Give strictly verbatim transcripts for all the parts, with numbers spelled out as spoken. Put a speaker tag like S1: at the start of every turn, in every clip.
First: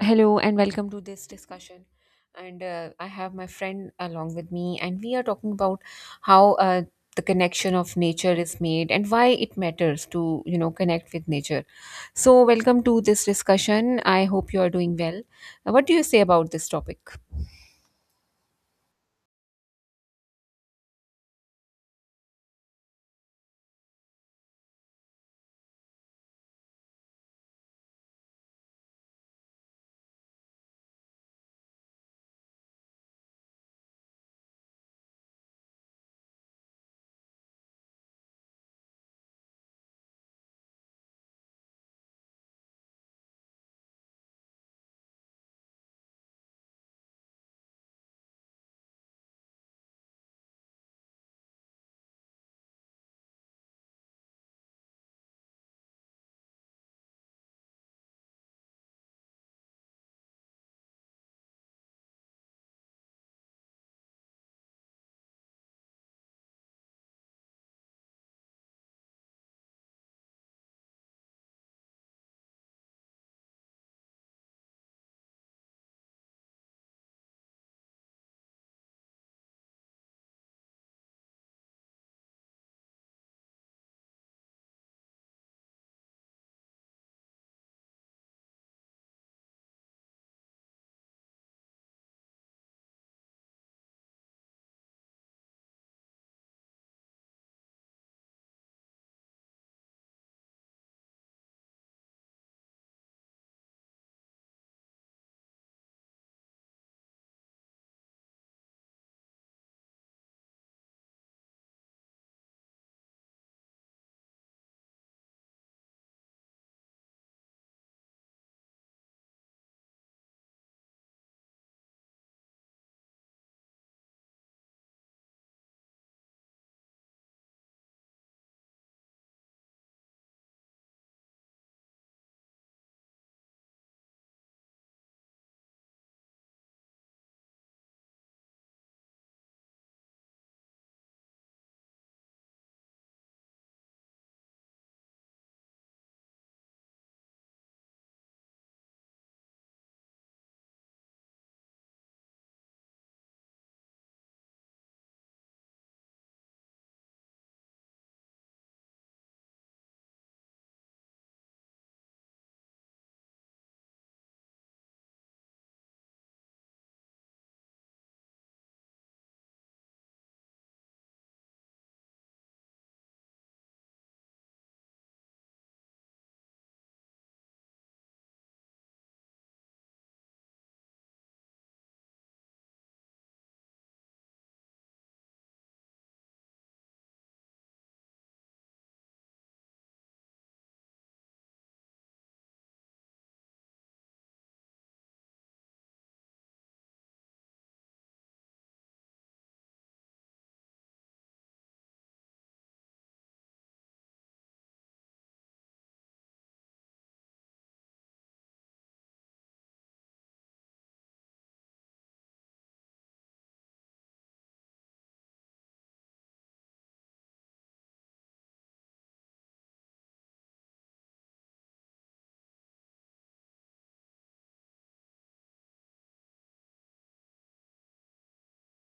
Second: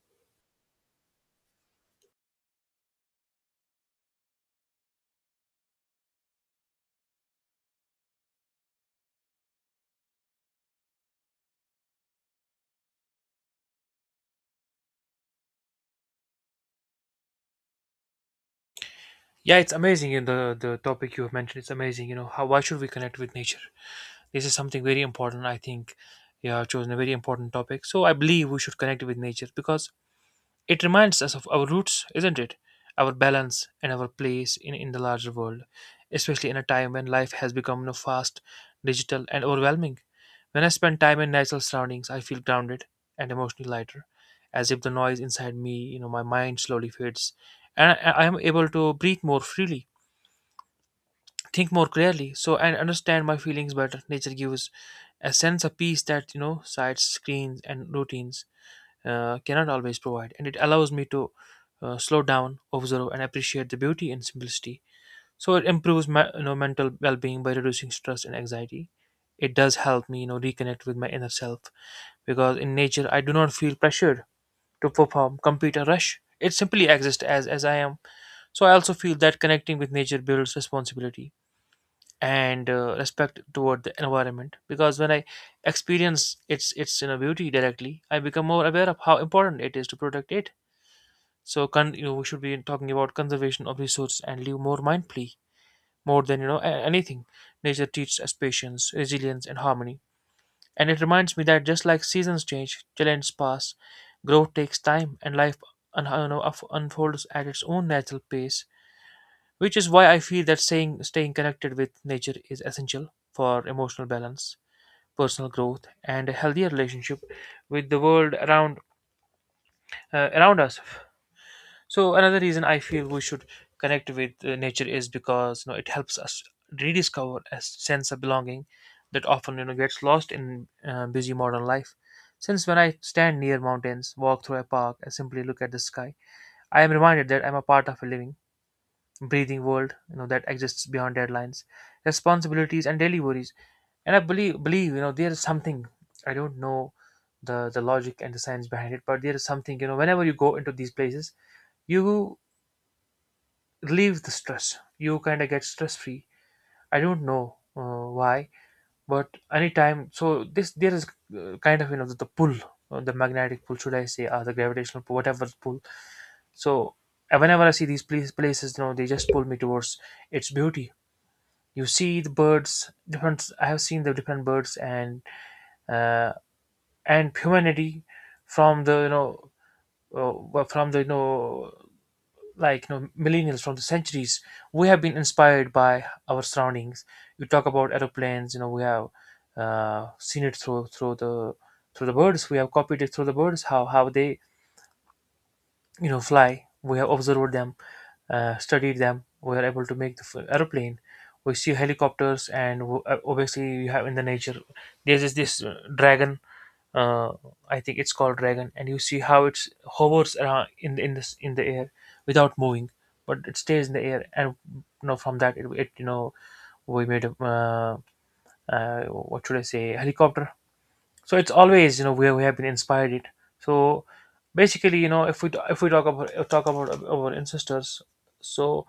S1: Hello and welcome to this discussion. And uh, I have my friend along with me, and we are talking about how uh, the connection of nature is made and why it matters to you know connect with nature. So, welcome to this discussion. I hope you are doing well. Uh, What do you say about this topic?
S2: Yeah, it's amazing in the the topic you have mentioned. It's amazing, you know, how why should we connect with nature? This is something very important. I think you have chosen a very important topic. So I believe we should connect with nature because it reminds us of our roots, isn't it? Our balance and our place in, in the larger world, especially in a time when life has become you know, fast, digital, and overwhelming. When I spend time in natural surroundings, I feel grounded and emotionally lighter, as if the noise inside me, you know, my mind slowly fades, and I I am able to breathe more freely, think more clearly, so and understand my feelings better. Nature gives a sense of peace that you know sites screens and routines uh, cannot always provide, and it allows me to uh, slow down, observe and appreciate the beauty and simplicity. So it improves my you know mental well-being by reducing stress and anxiety. It does help me you know reconnect with my inner self, because in nature I do not feel pressured to perform, compete or rush. It simply exists as as I am. So I also feel that connecting with nature builds responsibility and uh, respect toward the environment, because when I experience its its you know beauty directly, I become more aware of how important it is to protect it. So con- you know, we should be talking about conservation of resources and live more mindfully. More than you know a- anything, nature teaches us patience, resilience and harmony, and it reminds me that just like seasons change, challenges pass, growth takes time, and life un- you know, unf- unfolds at its own natural pace, which is why I feel that staying, staying connected with nature is essential for emotional balance, personal growth, and a healthier relationship with the world around uh, around us. So another reason I feel we should connect with uh, nature is because you know it helps us rediscover a sense of belonging that often you know gets lost in uh, busy modern life. Since when I stand near mountains, walk through a park, and simply look at the sky, I am reminded that I'm a part of a living, breathing world you know that exists beyond deadlines, responsibilities and daily worries. And I believe believe you know there is something, I don't know, the the logic and the science behind it, but there is something, you know whenever you go into these places, you relieve the stress, you kind of get stress free. I don't know uh, why, but anytime. So this, there is uh, kind of you know the, the pull, uh, the magnetic pull, should I say, or the gravitational pull, whatever pull. So uh, whenever I see these place, places you know they just pull me towards its beauty. You see the birds, different, I have seen the different birds, and uh, and humanity from the you know uh, well, from the you know like you know millennials from the centuries, we have been inspired by our surroundings. You talk about aeroplanes, you know we have uh, seen it through through the through the birds. We have copied it through the birds, how how they you know fly. We have observed them, uh, studied them, we are able to make the f- airplane. We see helicopters, and w- uh, obviously you have, in the nature there's this, uh, dragon, uh, I think it's called dragon, and you see how it's hovers around in the, in this in the air without moving, but it stays in the air, and you know, from that, it, it you know we made a uh, uh, what should I say, helicopter. So it's always you know where we have been inspired it. So basically you know if we, if we talk about talk about our ancestors. So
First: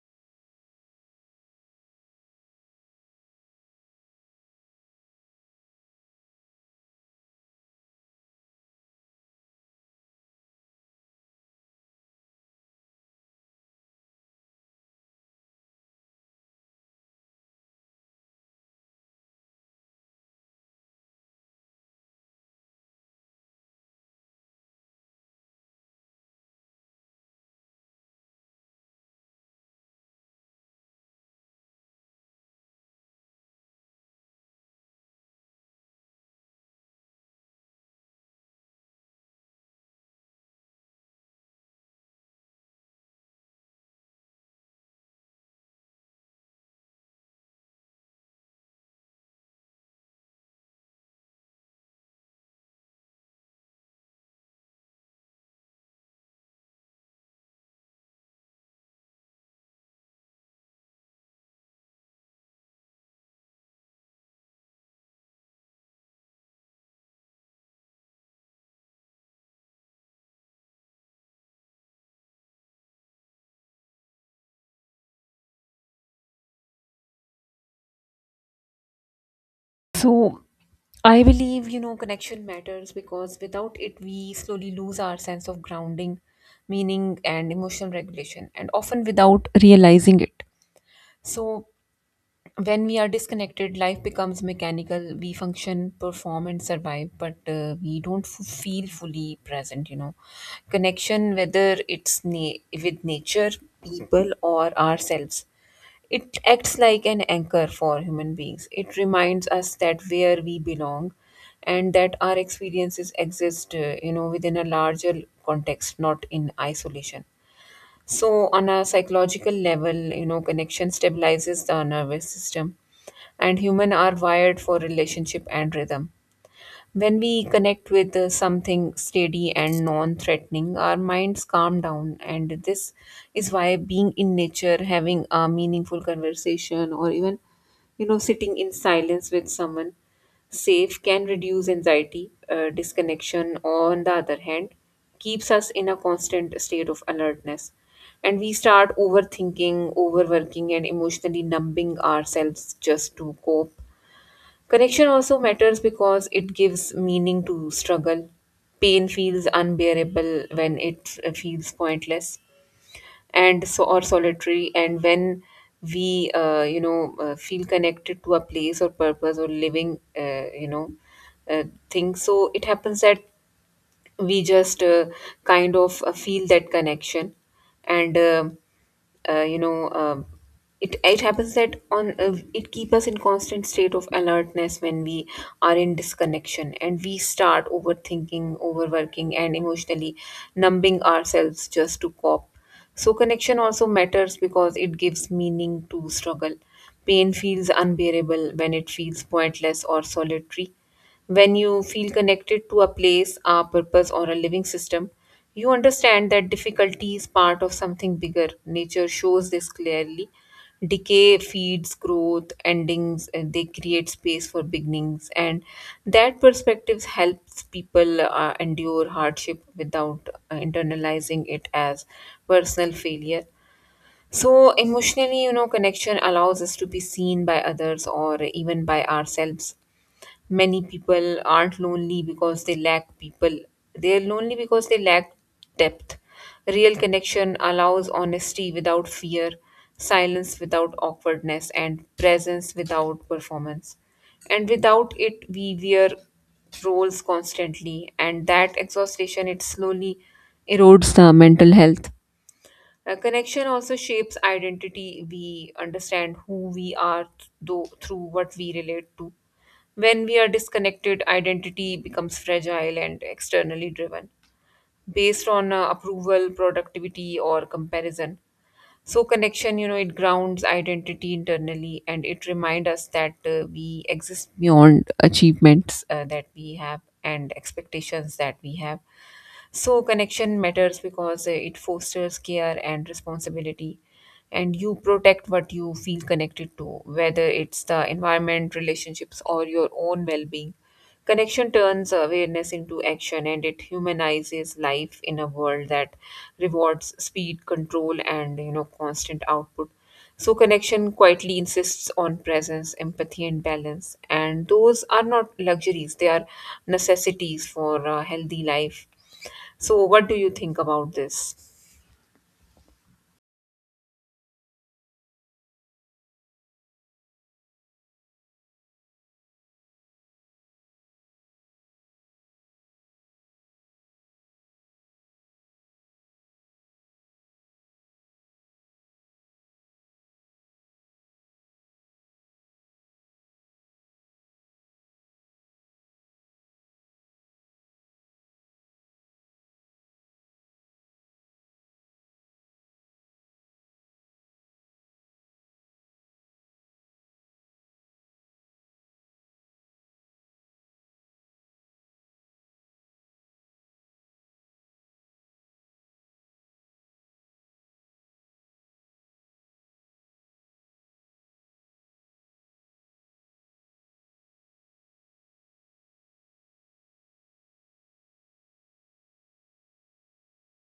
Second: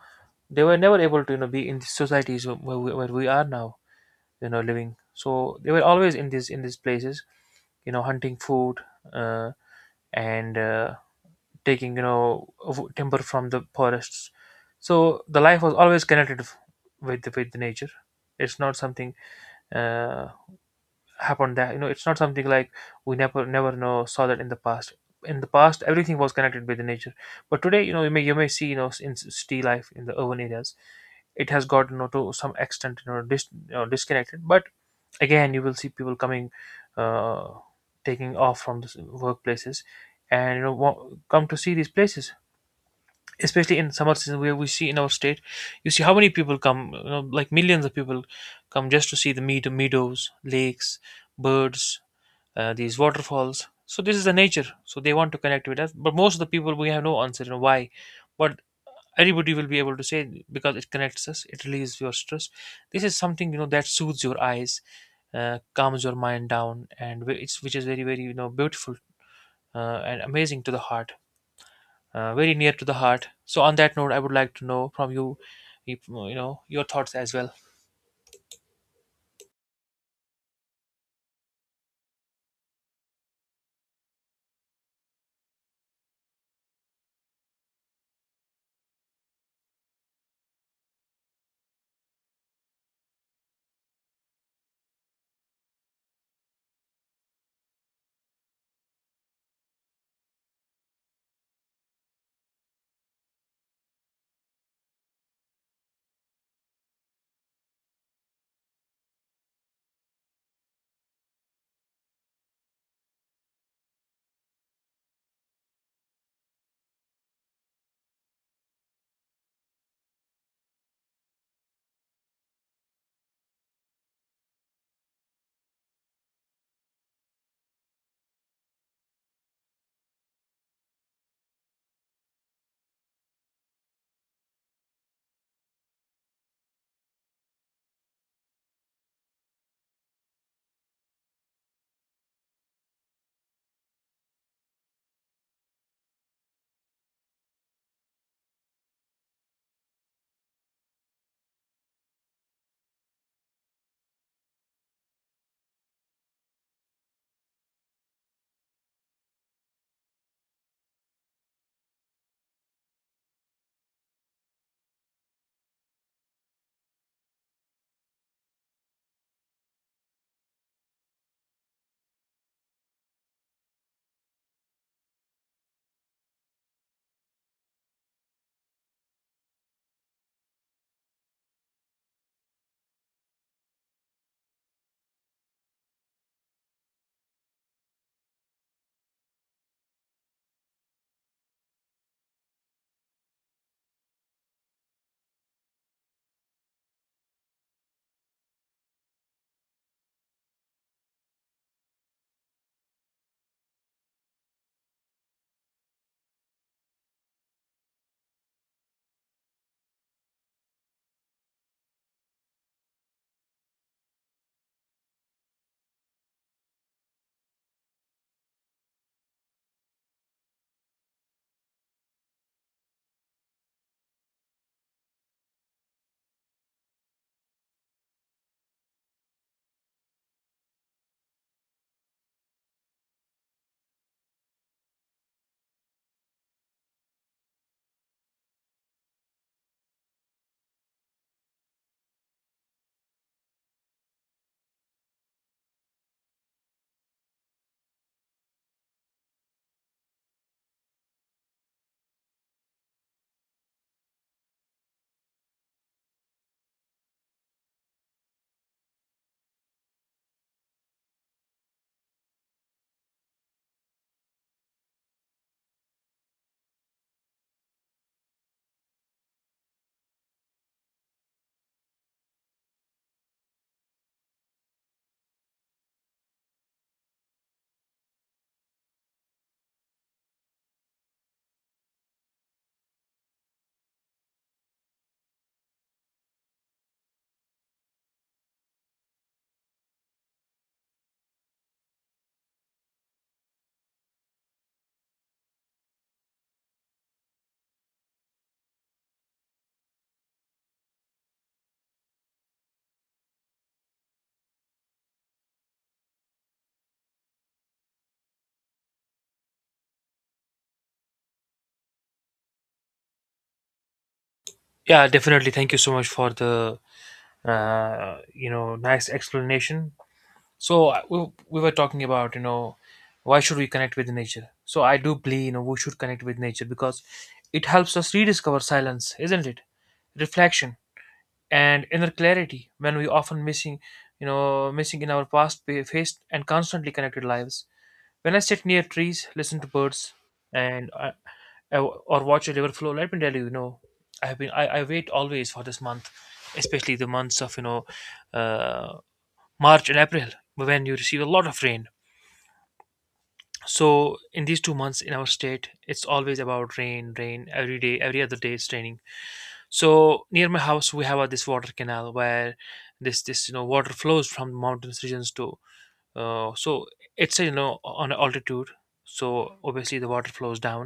S2: they were never able to you know be in the societies where we, where we are now you know living. So they were always in these in these places, you know hunting food, uh, and uh, taking you know w- timber from the forests. So the life was always connected f- with with the nature. It's not something uh, happened, that you know it's not something like we never never know saw that in the past. In the past, everything was connected with the nature. But today you know you may you may see you know in s- city life, in the urban areas, it has got you know to some extent you know, dis, you know disconnected. But again you will see people coming, uh taking off from the s- workplaces, and you know wa- come to see these places, especially in summer season, where we see in our state, you see how many people come, you know like millions of people come, just to see the meadow meadows, lakes, birds, uh, these waterfalls. So this is the nature. So they want to connect with us. But most of the people, we have no answer on why. But everybody will be able to say, because it connects us. It relieves your stress. This is something you know that soothes your eyes, uh, calms your mind down, and wh- it's which is very very you know beautiful uh, and amazing to the heart. Uh, very near to the heart. So on that note, I would like to know from you, you you know, your thoughts as well.
S1: So, I believe you know connection matters because without it, we slowly lose our sense of grounding, meaning, and emotional regulation, and often without realizing it. So when we are disconnected, life becomes mechanical. We function, perform, and survive, but uh, we don't f- feel fully present you know Connection, whether it's na- with nature, people, or ourselves, it acts like an anchor for human beings. It reminds us that where we belong, and that our experiences exist uh, you know within a larger context, not in isolation. So, on a psychological level, you know, connection stabilizes the nervous system, and humans are wired for relationship and rhythm. When we connect with uh, something steady and non threatening, our minds calm down. And this is why being in nature, having a meaningful conversation, or even, you know, sitting in silence with someone safe can reduce anxiety. Uh, disconnection, on the other hand, keeps us in a constant state of alertness. And we start overthinking, overworking, and emotionally numbing ourselves just to cope. Connection also matters because it gives meaning to struggle. Pain feels unbearable when it uh, feels pointless and so or solitary, and when we uh, you know uh, feel connected to a place or purpose or living uh, you know uh, thing, so it happens that we just uh, kind of uh, feel that connection. And um uh, you know um it, it happens that on uh, it keep us in constant state of alertness when we are in disconnection, and we start overthinking, overworking, and emotionally numbing ourselves just to cope. So connection also matters because it gives meaning to struggle. Pain feels unbearable when it feels pointless or solitary. When you feel connected to a place, a purpose, or a living system, you understand that difficulty is part of something bigger. Nature shows this clearly. Decay feeds growth, endings, and they create space for beginnings. And that perspective helps people uh, endure hardship without uh, internalizing it as personal failure. So, emotionally, you know, connection allows us to be seen by others or even by ourselves. Many people aren't lonely because they lack people, they're lonely because they lack depth. Real connection allows honesty without fear, silence without awkwardness, and presence without performance. And without it, we wear roles constantly, and that exhaustion, it slowly erodes the mental health. A connection also shapes identity. We understand who we are th- though through what we relate to. When we are disconnected, identity becomes fragile and externally driven, based on uh, approval, productivity, or comparison. So connection, you know, it grounds identity internally, and it reminds us that uh, we exist beyond achievements uh, that we have and expectations that we have. So, connection matters because uh, it fosters care and responsibility, and you protect what you feel connected to, whether it's the environment, relationships, or your own well being. Connection turns awareness into action, and it humanizes life in a world that rewards speed, control, and you know, constant output. So, connection quietly insists on presence, empathy, and balance. And those are not luxuries, they are necessities for a healthy life. So, what do you think about this?
S2: Yeah, definitely. Thank you so much for the uh, you know nice explanation. So uh, we, we were talking about you know why should we connect with nature. So I do believe you know we should connect with nature, because it helps us rediscover silence, isn't it, reflection and inner clarity, when we often missing, you know missing in our past faced and constantly connected lives. When I sit near trees, listen to birds, and uh, uh, or watch a river flow, let me tell you, you know I have been I, I wait always for this month, especially the months of you know uh, March and April, when you receive a lot of rain. So in these two months in our state, it's always about rain, rain every day, every other day it's raining. So near my house, we have uh, this water canal, where this this you know water flows from mountains regions to. Uh, so it's uh, you know on altitude, so obviously the water flows down.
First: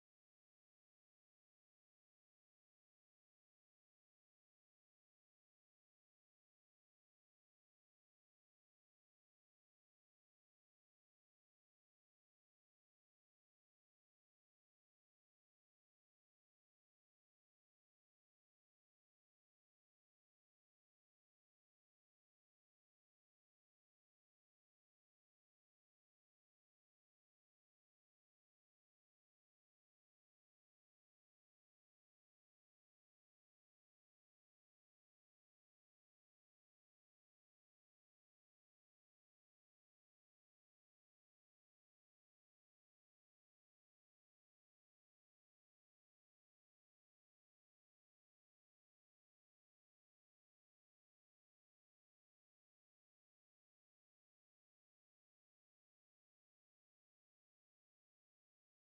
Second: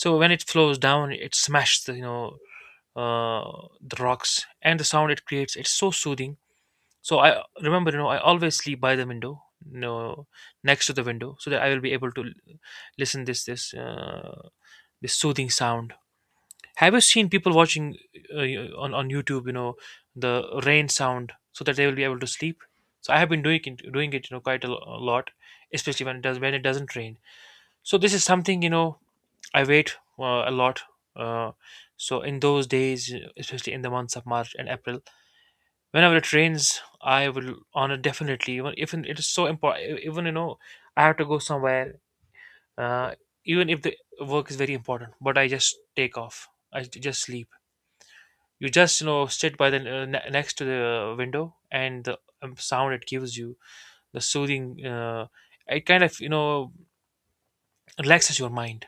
S2: So when it flows down, it smashes, the you know uh, the rocks, and the sound it creates, it's so soothing. So I remember, you know, I always sleep by the window, you know, next to the window, so that I will be able to l- listen this this uh, this soothing sound. Have you seen people watching, uh, on on YouTube, you know, the rain sound, so that they will be able to sleep? So I have been doing it, doing it, you know, quite a, lo- a lot, especially when it does when it doesn't rain. So this is something, you know, I wait uh, a lot. Uh, so in those days, especially in the months of March and April, whenever it rains, I will on it, definitely. Even if it is so important, even you know I have to go somewhere, uh, even if the work is very important, but I just take off. I j- just sleep. You just you know sit by the uh, ne- next to the window, and the um, sound it gives you, the soothing, uh, it kind of you know relaxes your mind.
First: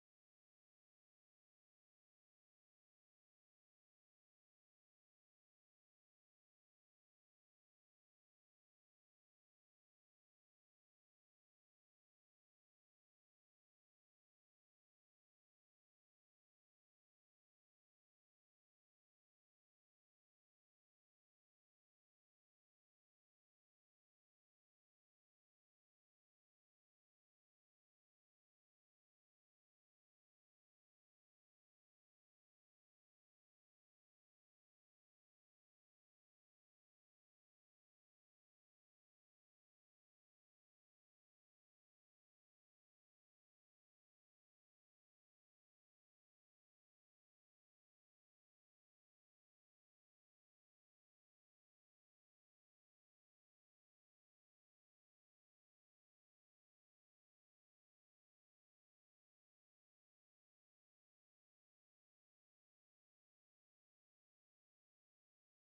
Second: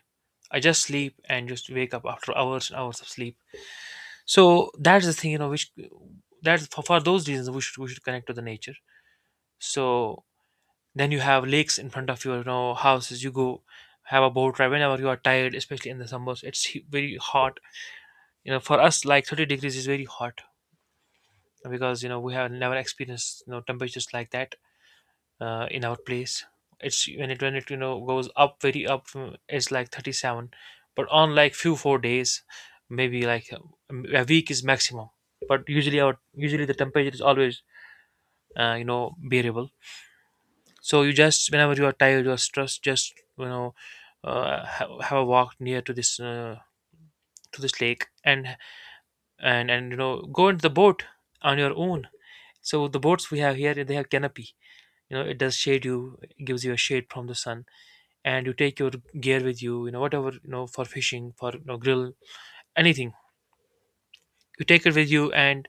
S2: I just sleep, and just wake up after hours and hours of sleep. So that's the thing, you know which, that's for, for those reasons we should we should connect to the nature. So, then you have lakes in front of your, you know, houses. You go, have a boat ride whenever you are tired, especially in the summers. It's he- very hot. You know, for us, like thirty degrees is very hot, because you know we have never experienced you know temperatures like that uh, in our place. It's when it when it you know goes up very up, mm, it's like thirty-seven, but on like few four days, maybe like um, a week is maximum. But usually our usually the temperature is always uh, you know bearable. So you, just whenever you are tired, you are stressed, just you know, uh, ha- have a walk near to this uh, to this lake, and and and you know go into the boat on your own. So the boats we have here, they have canopy. You know, it does shade you, it gives you a shade from the sun, and you take your gear with you. You know whatever, you know for fishing, for, you know, grill, anything. You take it with you, and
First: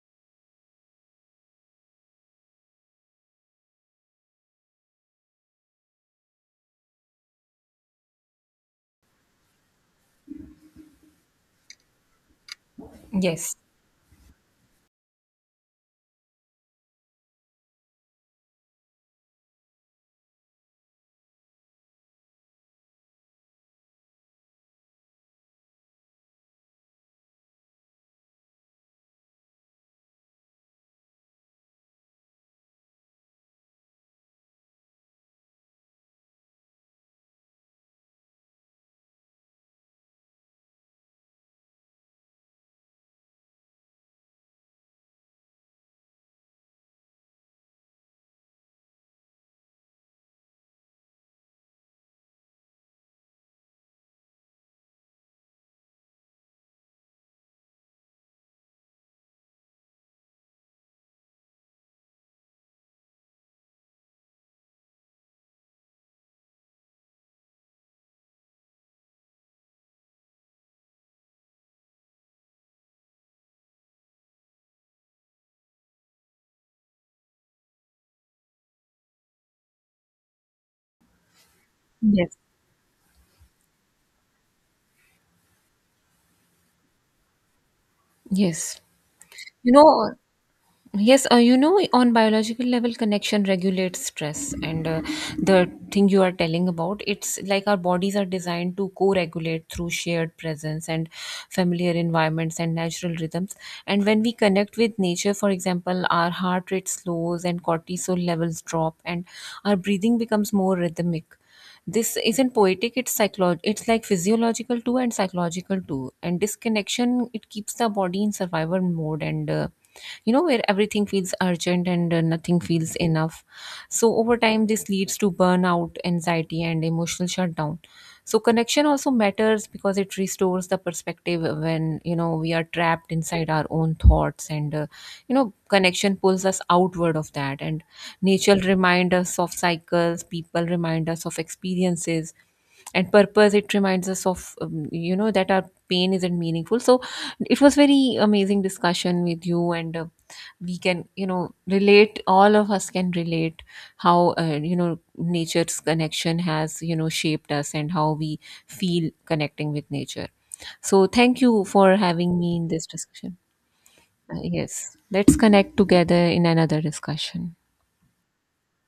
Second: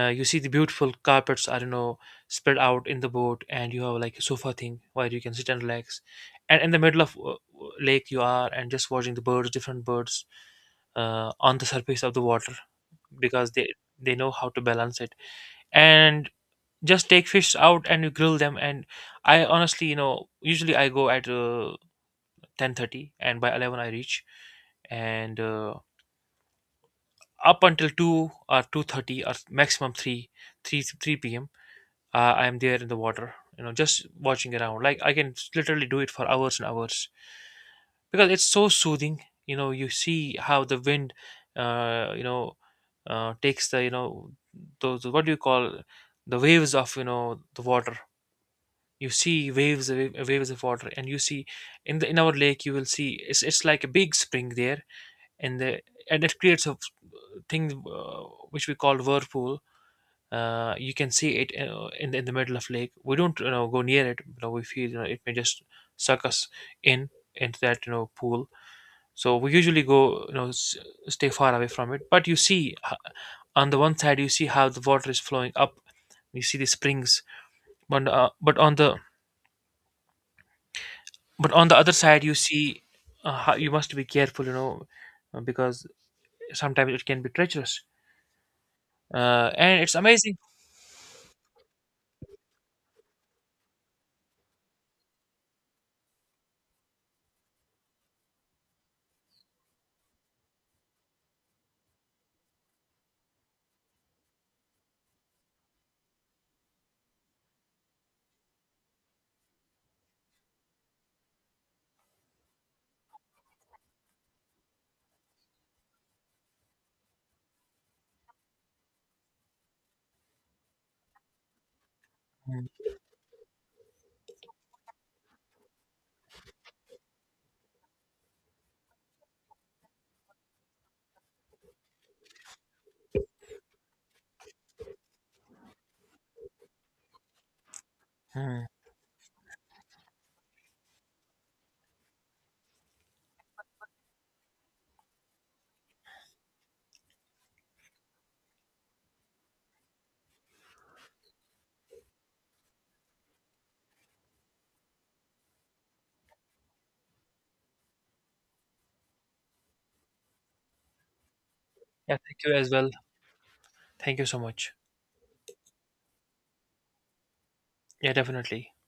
S2: Uh, you see the beautiful carpets, I don't know, spread out in the boat, and you have like a sofa thing where you can sit and relax. And in the middle of uh, lake, you are, and just watching the birds, different birds, uh, on the surface of the water, because
S1: Yes,
S2: they they know how to balance it. And just take fish out and you grill them. And I honestly, you know, usually I go at uh, ten thirty, and by eleven I reach, and uh, up until two or two thirty, or maximum three three three p.m. uh, I'm there in the water, you know just watching around, like I can literally do it for hours and hours, because it's so soothing. You know, you see how the wind uh, you know uh, takes the, you know those, what do you call, the waves of, you know the water. You see waves wa- waves of water, and you see in the in our lake, you will see it's, it's like a big spring there, and the, and it creates a thing, uh, which we call whirlpool. Uh, you can see it, uh, in the, in the middle of lake. We don't you know go near it, you know we feel you know it may just suck us in into that, you know pool. So we usually go, you know s- stay far away from it. But you see, h- on the one side you see how the water is flowing up, you see the springs, but uh, but on the but on the other side you
S1: yes,
S2: see, uh, how you must be careful, you know uh, because sometimes it can be treacherous,
S1: yes.
S2: uh,
S1: You
S2: and it's
S1: know,
S2: amazing.
S1: yes, uh, you know, on biological level, connection regulates stress, and uh, the thing you are telling about, it's like our bodies are designed to co-regulate through shared presence and familiar environments and natural rhythms. And when we connect with nature, for example, our heart rate slows and cortisol levels drop, and our breathing becomes more rhythmic. This isn't poetic; it's psycholo- it's like physiological too and psychological too. And disconnection, it keeps the body in survival mode and. Uh, you know where everything feels urgent and uh, nothing feels enough. So over time this leads to burnout, anxiety, and emotional shutdown. So connection also matters because it restores the perspective when you know we are trapped inside our own thoughts, and uh, you know connection pulls us outward of that. And nature
S2: Mhm.
S1: reminds us of cycles, people remind us of experiences and purpose. It reminds us of um, you know that our pain isn't meaningful. So it was very amazing discussion with you, and uh, we can you know relate, all of us can relate how uh, you know nature's connection has you know shaped us and how we feel connecting with nature. So thank you for
S2: Yeah,
S1: having
S2: thank you
S1: me in
S2: as
S1: this
S2: well.
S1: discussion.
S2: Thank you so
S1: Uh,
S2: much.
S1: yes let's connect together in another discussion.
S2: Yeah, definitely.